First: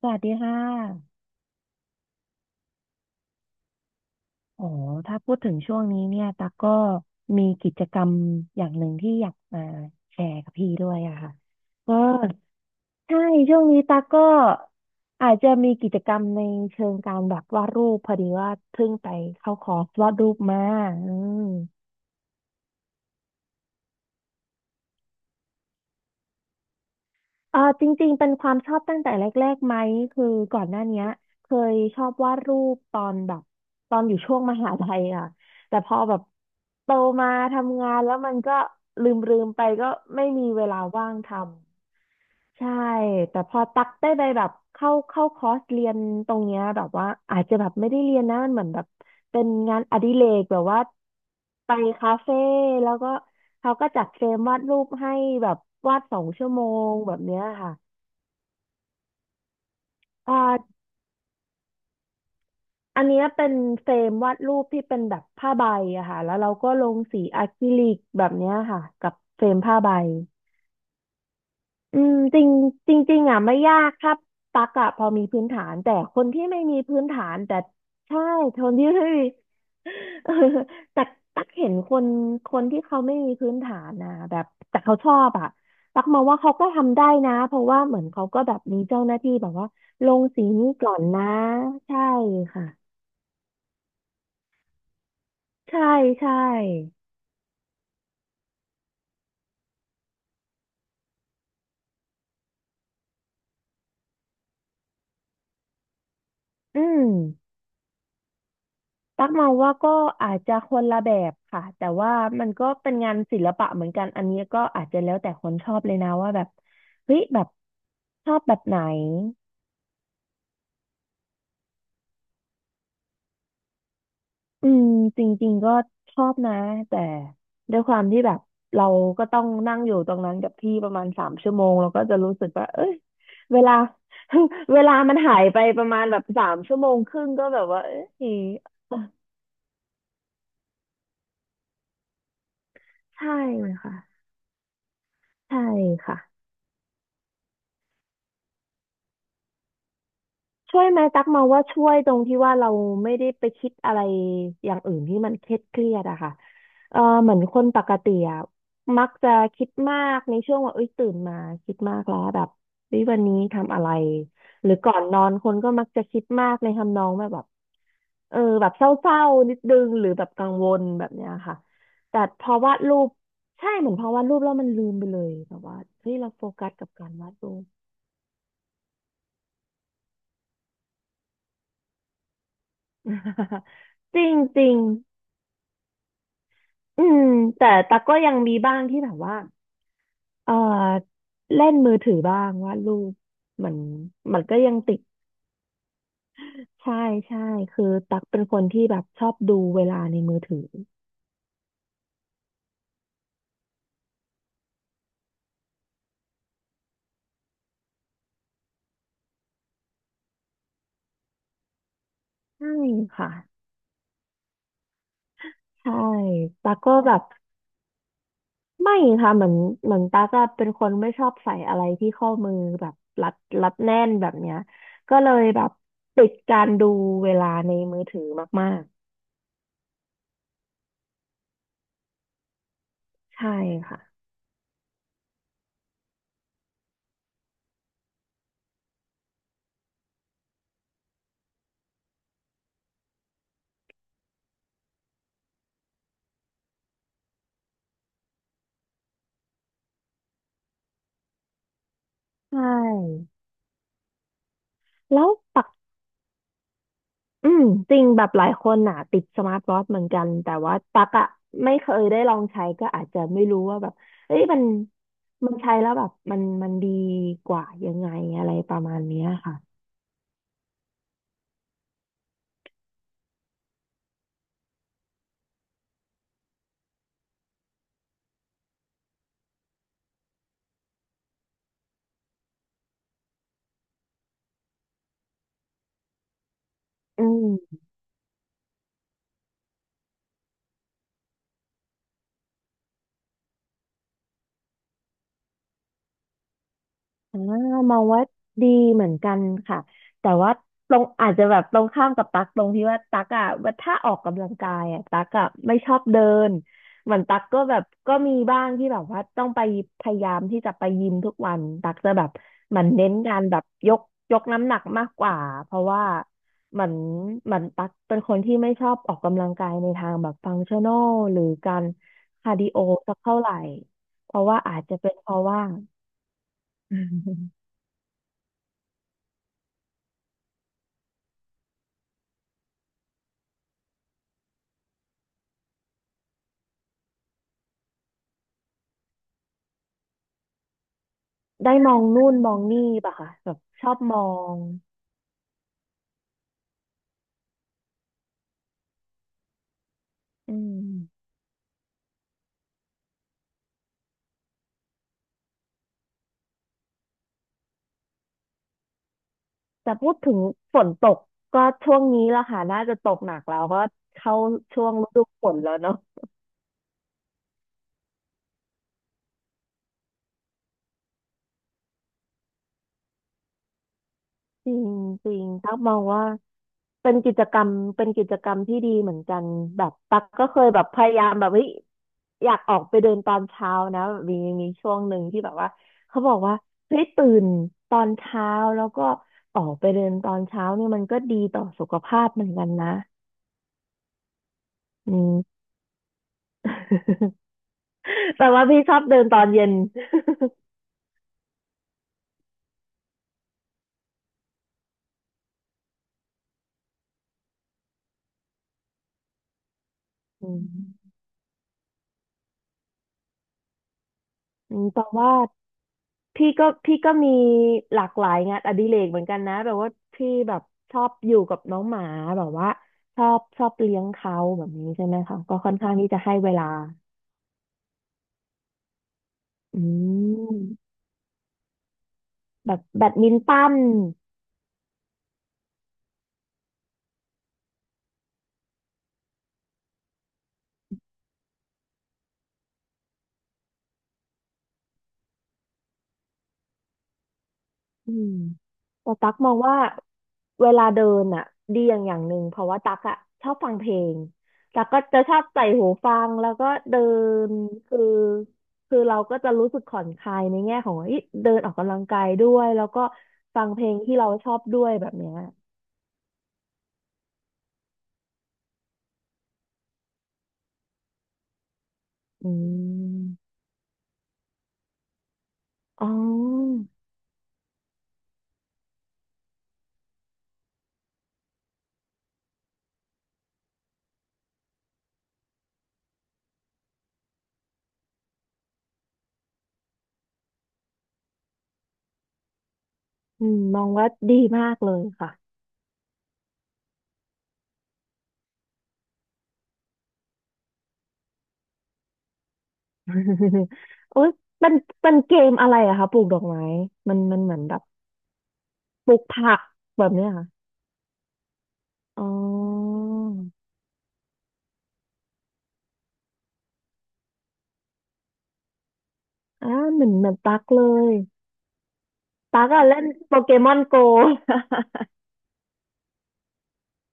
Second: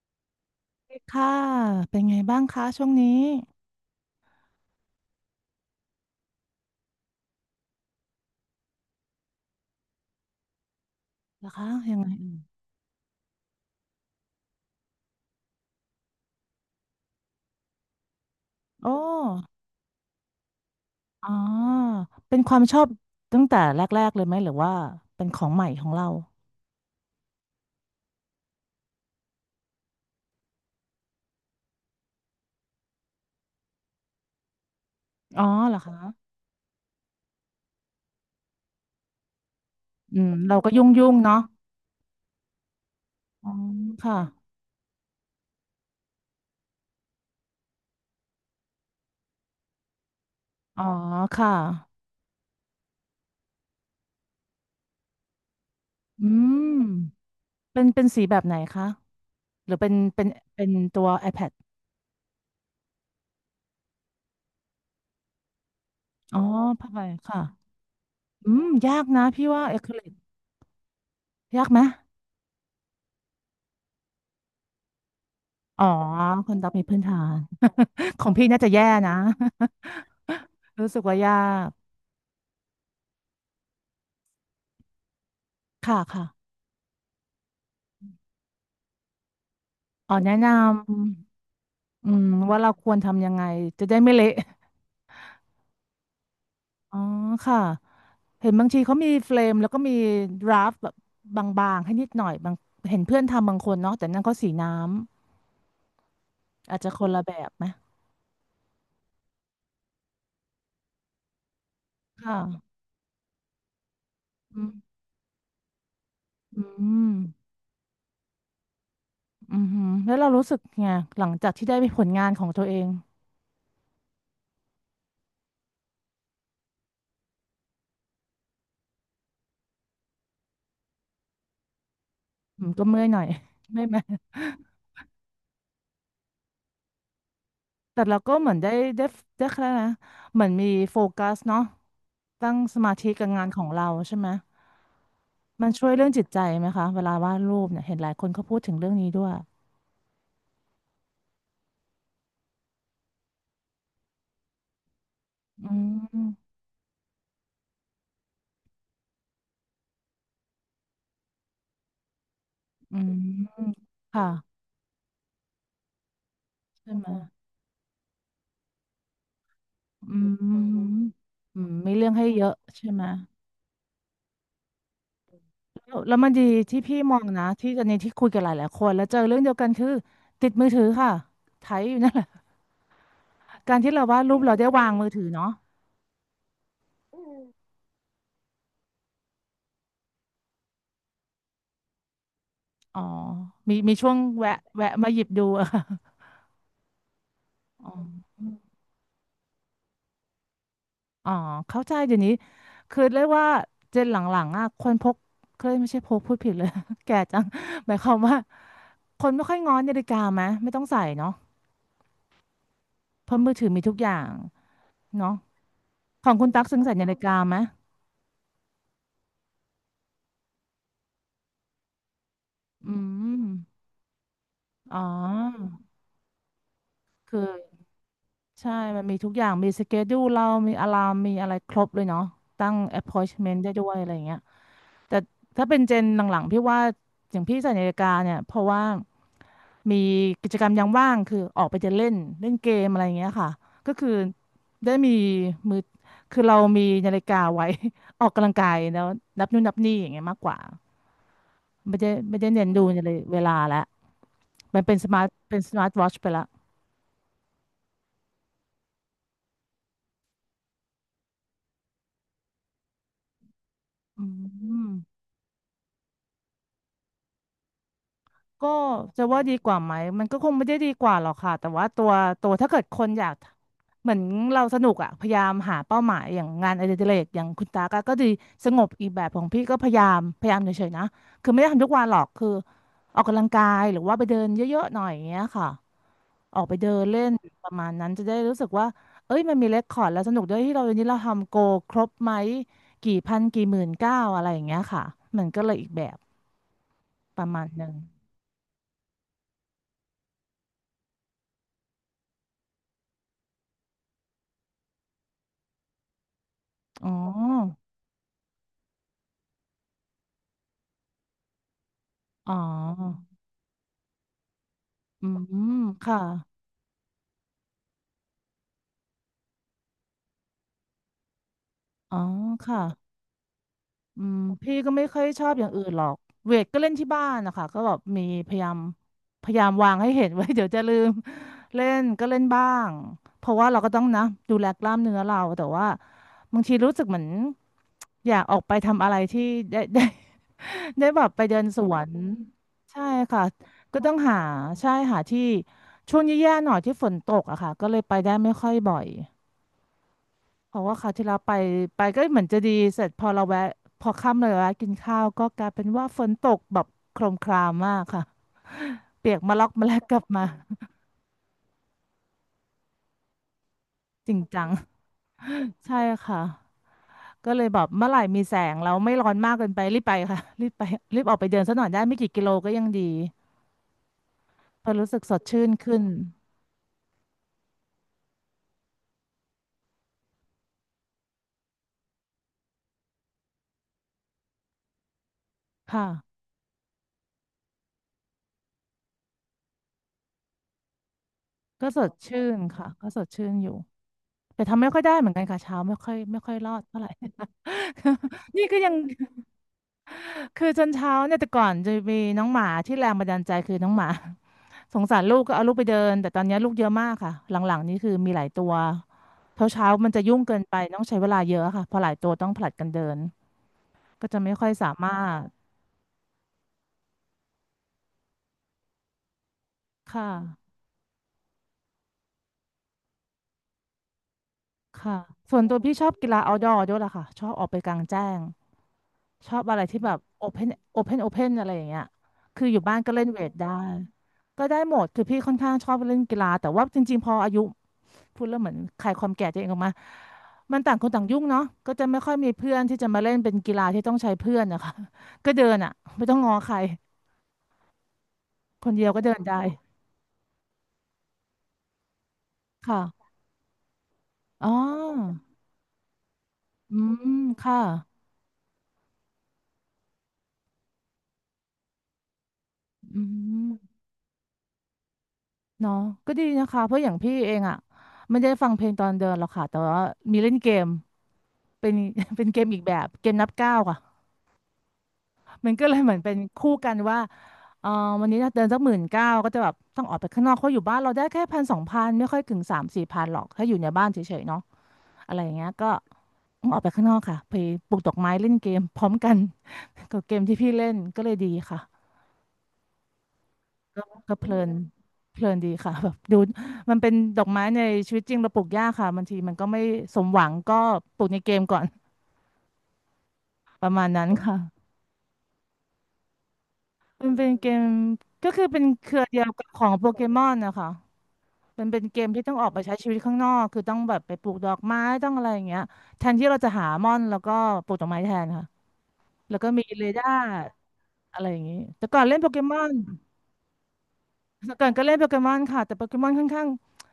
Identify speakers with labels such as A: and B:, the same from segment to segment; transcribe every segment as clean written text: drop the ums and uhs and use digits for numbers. A: สวัสดีค่ะ
B: ค่ะเป็นไงบ้างคะช่วงนี้
A: อ๋อถ้าพูดถึงช่วงนี้เนี่ย ตาก็มีกิจกรรมอย่างหนึ่งที่อยากมาแชร์กับพี่ด้วยอะค่ะ
B: เหรอคะ
A: ก็
B: ยังไง
A: ใช่ ช่วงนี้ตากก็อาจจะมีกิจกรรมในเชิงการแบบวาดรูปพอดีว่าเพิ่
B: โอ้
A: งไปเข้าคอร์สวาดรูปมาอื
B: อ๋
A: ม
B: อเป็นความชอบตั้งแต่แรกๆเลยไหมหรือว่าเป็นของใหม่ของเรา
A: เออจริงๆเป็นความชอบตั้งแต่แรกๆไหมคือก่อนหน้าเนี้ยเคยชอบวาดรูปตอนแบบตอนอยู่ช่วงมหาลัยอ่ะ
B: อ๋อเหร
A: แต่
B: อ
A: พ
B: คะ
A: อแบบโตมาทำงานแล้วมันก็ลืมๆไปก็
B: อื
A: ไม่
B: ม
A: มี
B: เรา
A: เว
B: ก็
A: ลา
B: ยุ่
A: ว่า
B: ง
A: ง
B: ๆ
A: ท
B: เนาะ
A: ำใช่แต่
B: อ๋อ
A: พอตักได้
B: ค่ะ
A: ไปแบบเข้าคอร์สเรียนตรงเนี้ยแบบว่าอาจจะแบบไม่ได้เรียนนะมันเหมือนแบบเป็นงานอดิเรกแบบว่า
B: อ๋อค่ะ
A: ไปคาเฟ่แล้วก็เขาก็จัดเฟรมวาดรูปให้แบบวาดสอ
B: อื
A: งชั่วโม
B: ม
A: งแบบเนี้ยค่ะ
B: เป็นสีแบบไหนคะหรือเป็น
A: อ่
B: เป็น
A: า
B: ตัว iPad
A: อันเนี้ยเป็นเฟรมวาดรูปที่เป็นแบบผ้าใบอะค่ะแล้
B: อ๋
A: ว
B: อ
A: เราก็ล
B: ผ้า
A: ง
B: ใบ
A: สี
B: ค่ะ
A: อะคริลิกแบบเนี้
B: อื
A: ย
B: ม
A: ค่ะ
B: ยาก
A: กับ
B: นะ
A: เฟ
B: พี่
A: รม
B: ว่า
A: ผ้า
B: อะค
A: ใบ
B: ริลิกยากไหม
A: อืมจริงจริงๆอ่ะไม่ยากครับตักอะพอมีพื้นฐาน
B: อ๋อ
A: แต่คนที่
B: คน
A: ไม่
B: ดับ
A: มี
B: มีพื้
A: พื้
B: น
A: น
B: ฐา
A: ฐาน
B: น
A: แต่ใช่
B: ของพี่น่า
A: ค
B: จะ
A: น
B: แย่
A: ที่ไม่
B: นะ
A: มี เออ
B: รู้สึ
A: แต่
B: กว่ายา
A: ตักเห็
B: ก
A: นคนคนที่เขาไม่มีพื้นฐานนะแบบแต่เขาชอบอะ
B: ค่ะ
A: ตักมองว่าเขาก็ทำได้นะเพราะว่าเหมือนเขาก็แบบมีเจ้าหน้าที่แบบว่าล
B: อ๋อ
A: ง
B: แนะ
A: สี
B: น
A: นี้ก่อนนะ
B: ำ
A: ใช่
B: อืมว่าเราค
A: ค่ะ
B: วรทำยังไงจะได้ไม่เละ
A: ใช่ใช่
B: อ๋อค่ะเห็นบางทีเขามีเฟรมแล้วก็มีดราฟแบบบางๆให้นิดหน่อยบางเห็นเพื่อนทำบางคนเนาะแต่นั่นเขาสีน้ำอาจ
A: อื
B: จะค
A: ม
B: นละแบบไหม
A: ตักมองว่าก็อาจจะคนละแบบค่ะ แต่ว่า
B: ค่ะ
A: มันก็เป็นงานศิลปะเหมือนกัน อันนี้ก็
B: อื
A: อาจจะ
B: ม
A: แล้วแต่คนชอบเลยนะว่าแบบ
B: อืม
A: เฮ้ยแบบชอบแบบไหน
B: อืมแล้วเรารู้สึกไงหลังจากที่ได้ไปผลงานของตัวเอง
A: อืมจริงๆก็ชอบนะแต่ด้วยความที่แบบเราก็ต้องนั่งอยู่ตรงนั้นกับที่ประมาณสามชั่วโมงเราก็จะรู้สึก
B: อื
A: ว่า
B: มก็
A: เอ้ย
B: เมื่อยหน่อย
A: เวลา
B: ไม่ไหม
A: เวลามันหายไปประมาณแบบ3 ชั่วโมงครึ่งก็แบบว่าเอ้
B: แต่เราก็
A: ย
B: เหมือนได้ได้ได้แค่นะเหมือนมีโฟกัสเนาะตั้งสมาธิกับ
A: ใช่
B: งานของเรา
A: ค่ะ
B: ใช่ไหม
A: ใช่
B: มันช่วยเรื่อง
A: ค่ะ
B: จิตใจไหมคะเวลาวาดรูปเนี่ยเห็นหลายคนเขาพูดถึงเรื่องนี้ด้วย
A: ช่วยไหมตักมองว่าช่วยตรงที่ว่าเราไม่ได้ไปคิดอะไรอย่างอื่นที่มันเครียด
B: อื
A: เครียดอะค่ะ
B: ม
A: เออเหมือนคนปกติอะมักจะคิดมากในช่วงว่าเอ้ยตื่นมาคิดมากแล้วแบบ
B: อื
A: เฮ้ยวันนี้ทำ
B: ม
A: อะไร
B: ค่ะ
A: หรือก่อนนอนคนก็มักจะคิดมากใน
B: ใช่
A: ทำน
B: ไห
A: อ
B: ม
A: งแบบแบบแบบเศร้าๆนิดนึงหรือ
B: อื
A: แบบกังวล
B: ม
A: แบบเนี้ยค่ะ
B: อืมมีเรื่อง
A: แต่
B: ให้เย
A: พ
B: อะ
A: อวาด
B: ใช่
A: รู
B: ไหม
A: ปใช่เหมือนพอวาดรูปแล้วมันลืมไปเลยแบบว่าเฮ้
B: แล้
A: ย
B: วมั
A: เรา
B: นดี
A: โฟกัส
B: ที่
A: กับ
B: พี่
A: การ
B: มอง
A: วาด
B: นะ
A: รูป
B: ที่ตอนนี้ที่คุยกับหลายๆคนแล้วเจอเรื่องเดียวกันคือติดมือถือค่ะไถอยู่นั่นแหละ การ ที่เรา
A: จ
B: วาด
A: ริ
B: รู
A: ง
B: ปเรา
A: จ
B: ได้
A: ริง
B: วางมือถือเนาะ
A: อืมแต่ตักก็ยังมีบ้างที่แบบว่าเออเล่นมือถือบ้างวาดรู
B: อ๋อ
A: ปมั
B: มี
A: น
B: ช่วง
A: มัน
B: แวะ
A: ก็ยังติด
B: มาหยิบดู อะค่ะ
A: ใช่ใช่คือ
B: อ๋
A: ตัก
B: อ
A: เป็นคนที่แบบชอบดูเวลาในมือถือ
B: อ๋อเข้าใจเดี๋ยวนี้คือเรียกว่าเจนหลังๆอะคนพก เคยไม่ใช่พกพูดผิดเลย แก่จังหมายความว่าคนไม่ค่อยง้อนาฬิกาไหมไม่ต้องใส่เนาะ
A: ใช่
B: เพ
A: ค่ะ
B: ราะมือถือมีทุกอย่างเนาะ
A: ใช่
B: ของคุณตั๊ก
A: ตัก
B: ซึ่ง
A: ก็
B: ใส่นา
A: แบ
B: ฬิ
A: บ
B: กาไหม
A: ไม่ค่ะเหมือนเหมือนตักอะเป็นคนไม่ชอบใส่อะไรที่ข้อมือแบ
B: อื
A: บรัด
B: ม
A: รัดแน่นแบบเนี้ย
B: อ๋อ
A: ก็เลยแบบติดการดูเว
B: คือ
A: ลาในมือถือมา
B: ใช่
A: ก
B: มันมีทุกอย่างมีสเกดูเรามีอะลามมีอะไรครบเลยเนาะตั้ง
A: ๆใช่
B: appointment ได้ด้วยอะไรอ
A: ค่ะ
B: ย่างเงี้ย แต่ถ้าเป็นเจนหลังๆพี่ว่าอย่างพี่ใส่นาฬิกาเนี่ยเพราะว่ามีกิจกรรมยามว่างคือออกไปจะเล่นเล่นเกมอะไรอย่างเงี้ยค่ะก็คือได้มีมือคือเรามีนาฬิกาไว้ ออกกำลังกายแล้วนับนู่นนับนี่อย่างเงี้ยมากกว่าไม่ได้
A: ใช
B: เน้นดูเลย
A: ่
B: เวลาละมันเป็นสมา
A: แล้
B: ร์ท
A: วป
B: วอทช์ไปละ
A: อืมจริงแบบหลายคนน่ะติดสมาร์ทวอทช์เหมือนกันแต่ว่าตักอะไม่เคยได้ลองใช้ก็อาจจะไม่รู้ว่าแบบ
B: อื
A: เอ้ยมัน
B: ม
A: มันใช้แล้วแบบมันดีกว่ายังไงอะไร
B: ก็
A: ประมาณเนี้
B: จะ
A: ย
B: ว่าดี
A: ค่ะ
B: กว่าไหมมันก็คงไม่ได้ดีกว่าหรอกค่ะแต่ว่าตัวถ้าเกิดคนอยากเหมือนเราสนุกอะพยายามหาเป้าหมายอย่างงานอดิเรกอย่างคุณตาก็ดีสงบอีกแบบของพี่ก็พยายามเฉยๆนะคือไม่ได้ทำทุกวันหรอกคือออกกำลังกายหรือว่าไปเดินเยอะๆหน่อยอย่างเงี้ยค่ะออกไปเดินเล่
A: อื
B: นประ
A: ม
B: มาณนั้นจะได้รู้สึกว่าเอ้ยมันมีเรคคอร์ดแล้วสนุกด้วยที่เราวันนี้เราทำโกครบไหมกี่พันกี่หมื่นเก้าอะไรอย่างเงี้ยค่ะมันก็เลยอีกแบบป
A: อ่า
B: ระมาณหนึ่
A: ม
B: ง
A: องว่าดีเหมือนกันค่ะแต่ว่าตรงอาจจะแบบตรงข้ามกับตั๊กตรงที่ว่าตั๊กอ่ะว่าถ้าออกกำลังกายอ่ะตั๊กอ่ะไม่ชอบเดิน
B: อ๋อ
A: เหมือนตั๊กก็แบบก็มีบ้างที่แบบว่าต้องไปพยายามที่จะไปยิมทุกวันตั๊กจะแบบ
B: อ๋
A: เหมือนเน้น
B: อ
A: การแบบยกน้ำหนักมากก
B: อื
A: ว่าเพ
B: ม
A: ราะว่า
B: ค่ะ
A: เหมือนเหมือนตั๊กเป็นคนที่ไม่ชอบออกกำลังกายในทางแบบฟังชั่นอลหรือการ
B: อ๋อ
A: คาร์ดิ
B: ค่ะ
A: โอสักเท่าไหร่
B: อื
A: เพ
B: ม
A: ราะว่า
B: พี่
A: อาจ
B: ก็
A: จะ
B: ไม่
A: เป็น
B: ค่อย
A: เพ
B: ช
A: ราะ
B: อบ
A: ว่า
B: อย่างอื่นหรอก เวทก็เล่นที่บ้านนะคะ ก็แบบมีพยายามวางให้เห็นไว้ เดี๋ยวจะลืมเล่นก็เล่นบ้าง เพราะว่าเราก็ต้องนะดูแลกล้ามเนื้อเราแต่ว่าบางทีรู้สึกเหมือนอยากออกไปทำอะไรที่ ได้ ได้แบบไปเดิน
A: ได้
B: ส
A: ม
B: ว
A: อง
B: น
A: นู่นมองนี่
B: ใช่
A: ป่ะคะ
B: ค่ะ
A: แบบชอบ
B: ก็ต้อ
A: ม
B: ง
A: อ
B: หา
A: ง
B: ใช่หาที่ช่วงแย่ๆหน่อยที่ฝนตกอะค่ะก็เลยไปได้ไม่ค่อยบ่อย
A: อื
B: เพราะ
A: ม
B: ว่าคราวที่เราไปก็เหมือนจะดีเสร็จพอเราแวะพอค่ำเลยแวะกินข้าวก็กลายเป็นว่าฝนตกแบบโครมครามมากค่ะเปียกมาล็อกมา
A: แต่
B: แลก
A: พู
B: ก
A: ด
B: ลับ
A: ถึง
B: มา
A: ฝนตกก็ช่วงนี้ละค่ะน่าจะตกหนักแล้วก็
B: จ
A: เข้า
B: ริงจัง
A: ช่วงฤดูฝนแล้วเนาะ
B: ใช่ค่ะก็เลยแบบเมื่อไหร่มีแสงแล้วไม่ร้อนมากเกินไปรีบไปค่ะรีบออกไปเดินสักหน่อยได้ไม่กี่กิโลก็ยังดี
A: จริ
B: เพ
A: ง
B: อรู้สึก
A: จ
B: ส
A: ริ
B: ด
A: ง
B: ชื่น
A: ตั๊กมอ
B: ขึ้
A: ง
B: น
A: ว่าเป็นกิจกรรมเป็นกิจกรรมที่ดีเหมือนกันแบบตั๊กก็เคยแบบพยายามแบบเฮ้ยอยากออกไปเดินตอนเช้านะแบบมีช่วงหนึ่งที่แบบว่า
B: ค่ะ
A: เขาบอกว่าเฮ้ยตื่นตอนเช้าแล้วก็ออกไปเดินตอนเช้าเนี่ยมันก็ดีต่อสุ
B: ก็
A: ข
B: สด
A: ภาพ
B: ชื่
A: เหมือน
B: น
A: กันนะ
B: อยู่แต่ทำไม่ค่อย
A: อื
B: ได้เหมือ
A: ม
B: นกันค่ะเช้าไม่ค่อยรอดเท่าไหร่
A: แต่ ว่า
B: นี่ก็
A: พี่
B: ยั
A: ช
B: ง
A: อบเดินตอนเย็น
B: คือจนเช้าเนี่ยแต่ก่อนจะมีน้องหมาที่แรงบันดาลใจคือน้องหมา สงสารลูกก็เอาลูกไปเดินแต่ตอนเนี้ยลูกเยอะมากค่ะหลังๆนี่คือมีหลายตัวเช้าเช้ามันจะยุ่ง
A: อื
B: เกินไปต้อง
A: ม
B: ใช้เวลาเยอะค่ะเพอหลายตัวต้องผลัดกันเดินก็จะไม่ค่อย
A: อื
B: สา
A: มแต่
B: มา
A: ว่า
B: รถ
A: พี่ก็มีหลากหลายงานอดิเรกเหมือนกันนะแบบว่าพี่
B: ค่ะ
A: แบบชอบอยู่กับน้องหมาแบบว่าชอบเลี้ยงเขาแบบนี้ใช่ไห
B: ค่ะ
A: มคะก็
B: ส่วน
A: ค่อ
B: ตั
A: น
B: ว
A: ข้า
B: พี่
A: ง
B: ช
A: ที่
B: อบ
A: จะ
B: กี
A: ให้
B: ฬา
A: เวลา
B: outdoor ด้วยล่ะค่ะชอบออกไปกลางแจ้งชอบอะไร
A: อื
B: ที่แบบ open
A: ม
B: open อะไรอย่างเงี้ยคือ
A: แบ
B: อยู่
A: บ
B: บ้าน
A: แบ
B: ก็
A: ด
B: เล่น
A: มิน
B: เวท
A: ตั
B: ได้
A: น
B: ก็ได้หมดคือพี่ค่อนข้างชอบเล่นกีฬาแต่ว่าจริงๆพออายุ พูดแล้วเหมือนขายความแก่ตัวเองออกมามันต่างคนต่างยุ่งเนาะก็จะไม่ค่อยมีเพื่อนที่จะมาเล่นเป็นกีฬาที่ต้องใช้เพื่อนนะคะ ก็เดินอ่ะไม่ต้องง้อใคร
A: อืม
B: คนเดียว
A: แต่
B: ก็
A: ตั๊
B: เดิ
A: ก
B: น
A: มอง
B: ได้
A: ว่าเวลาเดินอ่ะดีอย่างหนึ่งเพราะว่าตั๊กอ่ะ
B: ค่ะ
A: ชอบฟังเพลง
B: อ๋อ
A: ตั๊กก็จะชอบใส่หูฟังแล้วก็
B: อื
A: เดิ
B: ม
A: น
B: ค่ะ
A: คือคือเราก็จะรู้สึกผ่อนคลายในแง่ของเฮ้ยเดินออกกำลังกายด้วยแล้วก็
B: อื
A: ฟังเพลง
B: ม
A: ที่เราชอบด้วยแบบเนี้ย
B: เนาะก็ดีนะคะเพราะอย่างพี่เองอ่ะไม่ได้ฟังเพลงตอนเดินหรอกค่ะแต่ว่ามีเล่นเกมเป็น เป็
A: อื
B: นเกมอีกแบบเกมนั
A: ม
B: บก้าวค่ะ มันก็เลย
A: อ๋
B: เหมือนเป็นคู่
A: อ
B: กันว่าเออวันนี้เดินสักหมื่นเก้าก็จะแบบต้องออกไปข้างนอกเขาะอยู่บ้านเราได้แค่พันสองพันไม่ค่อยถึงสามสี่พันหรอกถ้าอยู่ในบ้านเฉยๆเนาะอะไรอย่างเงี้ยก็ต้องออกไปข้างนอกค่ะไปปลูกดอกไม้เล่นเกมพร้อมกัน กับเกมที่พี่เล่นก็เลยดีค่ะ
A: อืมมอง
B: ก็
A: ว่า
B: ก็
A: ดี
B: เพลิ
A: มา
B: น
A: กเลยค่ะ
B: เพลินดีค่ะแบบดูมันเป็นดอกไม้ในชีวิตจริงเราปลูกยากค่ะบางทีมันก็ไม่สมหวังก็ปลูกในเกมก่อน ประมาณ
A: โอ๊
B: นั้
A: ย
B: นค่ะ
A: มันมันเกมอะไรอะคะปลูกดอกไม้มัน
B: มัน
A: มัน
B: เป็น
A: เหมือน
B: เก
A: แบ
B: ม
A: บ
B: ก็คือเป็นเค
A: ปลู
B: รือ
A: ก
B: เดียว
A: ผัก
B: กับของ
A: แบ
B: โป
A: บ
B: เก
A: เนี้ย
B: มอนนะคะ มันเป็นเก
A: อ๋
B: มที่ต้องออกไปใช้
A: อ
B: ชีวิตข้างนอกคือต้องแบบไปปลูกดอกไม้ต้องอะไรอย่างเงี้ยแทนที่เราจะหาม่อนแล้วก็ปลูกดอกไม้แทนค่ะแล้วก็
A: อ่า
B: มี
A: เห
B: เร
A: มือนเห
B: ดา
A: มือน
B: ร์
A: ตั๊กเลย
B: อะไรอย่างงี้แต่ก่อนเล่นโปเก
A: ตั๊ก
B: มอ
A: อะ
B: น
A: เล่นโปเกมอนโก
B: แต่ก่อนก็ เล่นโปเกมอนค่ะแต่โปเกมอนค่อนข้าง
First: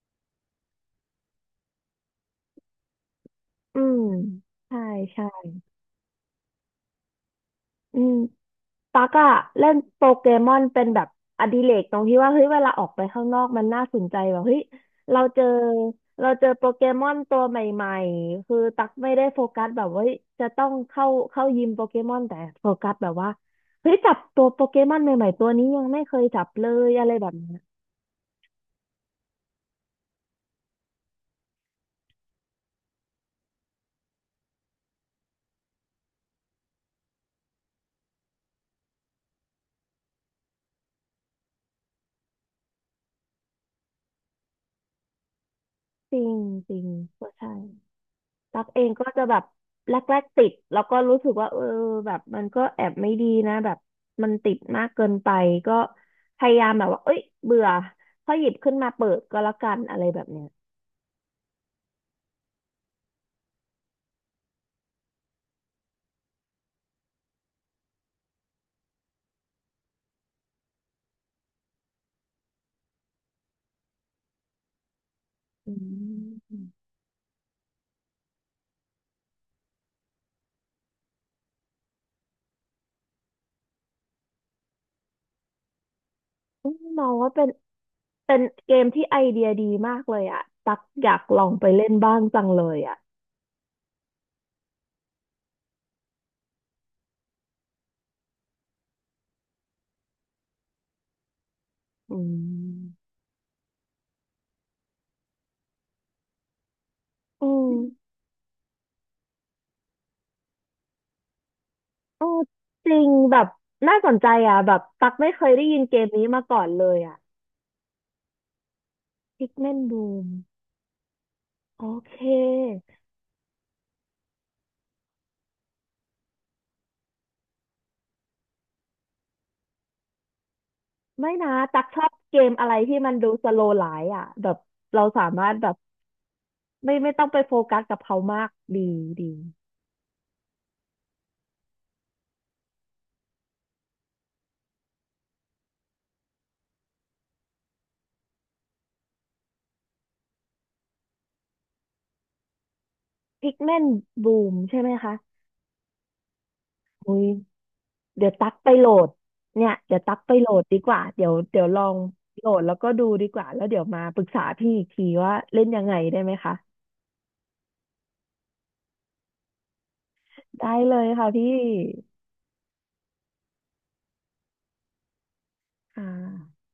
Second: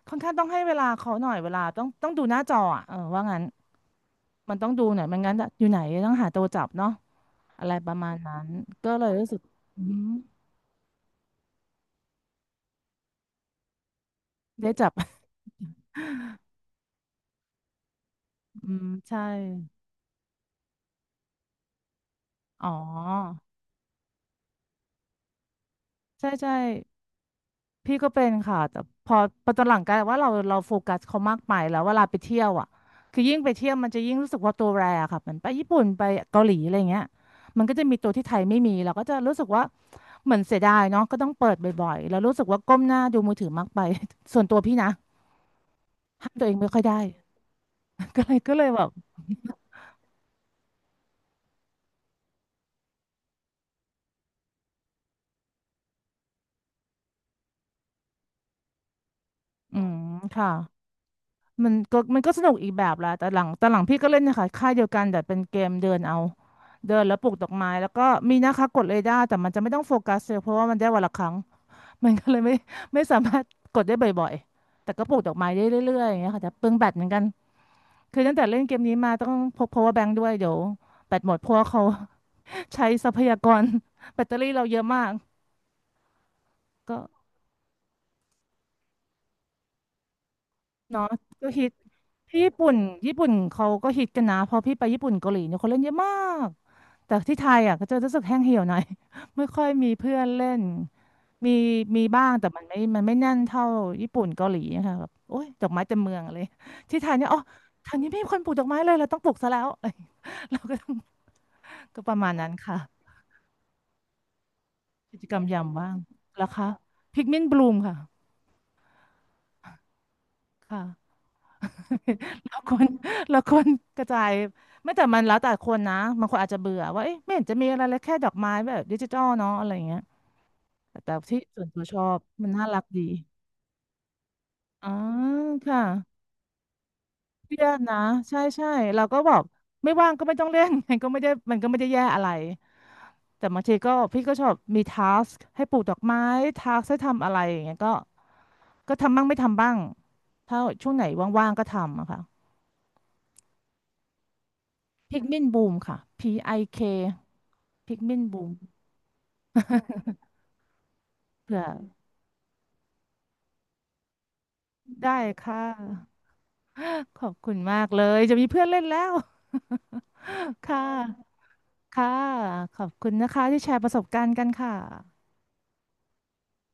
B: ค่อนข้างต้องให้เวลาเขาหน่อยเวลาต้องดูหน้าจออ่ะเออว่างั้น
A: อืม
B: มันต้อง
A: ใช่
B: ดูหน่อยไม่
A: ใช่
B: งั้นอยู่ไหนต้องหาตัวจับเนาะอะไรประ
A: อื
B: มา
A: ม
B: ณนั้นก็เล
A: ตั๊
B: ย
A: ก
B: รู้
A: อะ
B: สึก
A: เล่น
B: อื
A: โป
B: ม
A: เกมอนเป็นแบบอดิเรกตรงที่ว่าเฮ้ยเวลาออกไปข้างนอกมันน่าสนใจแบบเฮ้ย
B: ได้จับ
A: เราเจอเราเจอโปเกมอนตัวใหม่ๆคือ
B: อืม
A: ตั๊กไม่
B: ใช่
A: ได้โฟกัสแบบว่าเฮ้ยจะต้องเข้ายิมโปเกมอนแต่
B: อ๋
A: โฟ
B: อ
A: กัสแบบว่าเฮ้ยจับตัวโปเกมอนใหม่ๆตัวนี้ยังไม่เคย
B: ใช่
A: จับ
B: ใช่
A: เลยอะไรแบบเนี้ย
B: พี่ก็เป็นค่ะแต่พอพอตอนหลังกลายเป็นว่าเราโฟกัสเขามากไปแล้วเวลาไปเที่ยวอ่ะคือยิ่งไปเที่ยวมันจะยิ่งรู้สึกว่าตัวแรอะค่ะเหมือนไปญี่ปุ่นไปเกาหลีอะไรเงี้ยมันก็จะมีตัวที่ไทยไม่มีเราก็จะรู้สึกว่าเหมือนเสียดายเนาะก็ต้องเปิดบ่อยๆแล้วรู้สึกว่าก้มหน้าดูมือถือมากไป ส่วนตัวพี่นะ
A: จ ริ
B: ห้าม
A: ง
B: ตัวเองไม่
A: จ
B: ค่
A: ริ
B: อย
A: ง
B: ได้
A: ก็ใช่
B: ก็เลยก็
A: ตั
B: เล
A: ก
B: ยแบ
A: เอ
B: บ
A: งก็จะแบบแรกๆติดแล้วก็รู้สึกว่าเออแบบมันก็แอบไม่ดีนะแบบมันติดมากเกินไปก็พยายามแบบว่าเอ้ยเบื่อค่อยหยิบขึ้นมาเปิดก็แล้วกั
B: อื
A: นอะ
B: ม
A: ไรแบบเนี้
B: ค่ะ
A: ย
B: มันก็สนุกอีกแบบละแต่หลังพี่ก็เล่นนะคะค่ายเดียวกันแต่เป็นเกมเดินเอาเดินแล้วปลูกดอกไม้แล้วก็มีนะคะกดเรดาร์แต่มันจะไม่ต้องโฟกัสเลยเพราะว่ามันได้วันละครั้ง มันก็เลยไม่สามารถกดได้บ่อยๆแต่ก็ปลูกดอกไม้ได้
A: อื
B: เรื่อยๆอย่างเงี้ยค่ะแต่เปลืองแบ
A: ม
B: ตเหมือนกันคือตั้งแต่เล่นเกมนี้มาต้องพก power bank ด้วยเดี๋ยวแบตหมดเพราะว่าเขา ใช้ทรัพยากร แบตเตอรี่เราเยอะมาก
A: อืม
B: ก็
A: มองว่าเป็นเป็นเกมที่ไอเดียดีมากเลยอ่ะตัก
B: เนาะ
A: อยากลอ
B: ก็
A: ง
B: ฮิ
A: ไป
B: ต
A: เล่นบ้าง
B: ที่
A: จัง
B: ญี่
A: เล
B: ปุ่น
A: ยอ่ะ
B: ญี่ปุ่นเขาก็ฮิตกันนะพอพี่ไปญี่ปุ่นเกาหลีเนี่ยคนเล่นเยอะมากแต่ที่ไทยอ่ะก็จะรู้สึกแห้งเหี่ยวหน่อย ไม่ค่อยมีเพื่อนเล่นมีมี
A: อื
B: บ้างแต่มันไม่
A: ม
B: มันไม่แน่นเท่าญี่ปุ่นเกาหลีอะค่ะแบบโอ๊ยดอกไม้เต็มเมืองเลยที่ไทยเนี่ยอ๋อ
A: อืม
B: ทางนี้ไม่มีคนปลูกดอกไม้เลยเราต้องปลูกซะแล้ว เราก็ต้องก็ประ
A: โอ้
B: มาณนั้นค่ะ
A: จริงแบบน่าสนใจอ่ะแบบตัก
B: กิจ
A: ไม่
B: กร
A: เค
B: รม
A: ย
B: ยา
A: ได้
B: ม
A: ยิน
B: ว่า
A: เก
B: ง
A: มนี้มา
B: แล้ว
A: ก่อ
B: ค่ะ
A: นเลยอ่ะ
B: พิกมินบลูมค่ะ
A: Pikmin Boom
B: ค่ะ
A: โอเค
B: เราควร เราควรกระจายไม่แต่มันแล้วแต่คนนะบางคนอาจจะเบื่อว่าเอ๊ะไม่เห็นจะมีอะไรเลยแค่ดอกไม้แบบดิจิทัลเนาะอะไรอย่างเงี้ยแต่
A: ไม่
B: ที่
A: นะ
B: ส่วนตั
A: ตั
B: ว
A: ก
B: ช
A: ช
B: อ
A: อบ
B: บ
A: เก
B: มัน
A: ม
B: น่า
A: อะไร
B: รัก
A: ที่
B: ดี
A: มันดูสโลว์ไลฟ์อ่ะแบบ
B: อ๋อ
A: เราสามารถแบบ
B: ค่ะ
A: ไม่ต้องไป
B: เค
A: โฟ
B: รียด
A: กัส
B: นะ
A: กับเขา
B: ใช่
A: มาก
B: ใช่
A: ดี
B: เราก็บ
A: ดี
B: อกไม่ว่างก็ไม่ต้องเล่น มันก็ไม่ได้แย่อะไรแต่บางทีก็พี่ก็ชอบมีทาสให้ปลูกดอกไม้ทาสให้ทำอะไรอย่างเงี้ยก็ก็ทำบ้างไม่ทำบ้างถ้าช่วงไหนว่างๆก็ทำอะค่ะ
A: พิกเมนบูมใช่ไหมคะ
B: พิกมินบูมค่ะ PIK
A: อุ้ย
B: พิกมิน
A: เดี๋ยว
B: บู
A: ตั
B: ม
A: กไปโหลดเนี่ยเดี๋ยวตัก ไปโหลดดีกว่าเดี๋ยว
B: เผื่
A: เดี๋
B: อ
A: ยวลองโหลดแล้วก็ดูดีกว่าแล้วเดี๋ยวมาปรึกษาพี่อีกที
B: ได้
A: ว่า
B: ค่ะ
A: เล่นยังไงได้ไหมคะ
B: ขอบคุณมากเลยจะมีเพื่อนเล่นแล้ว
A: ได้
B: ค่ะ
A: เลยค่ะพี่
B: ค่ะขอบคุณนะคะที่แชร์ประสบการณ์กันค่ะ
A: ค่ะ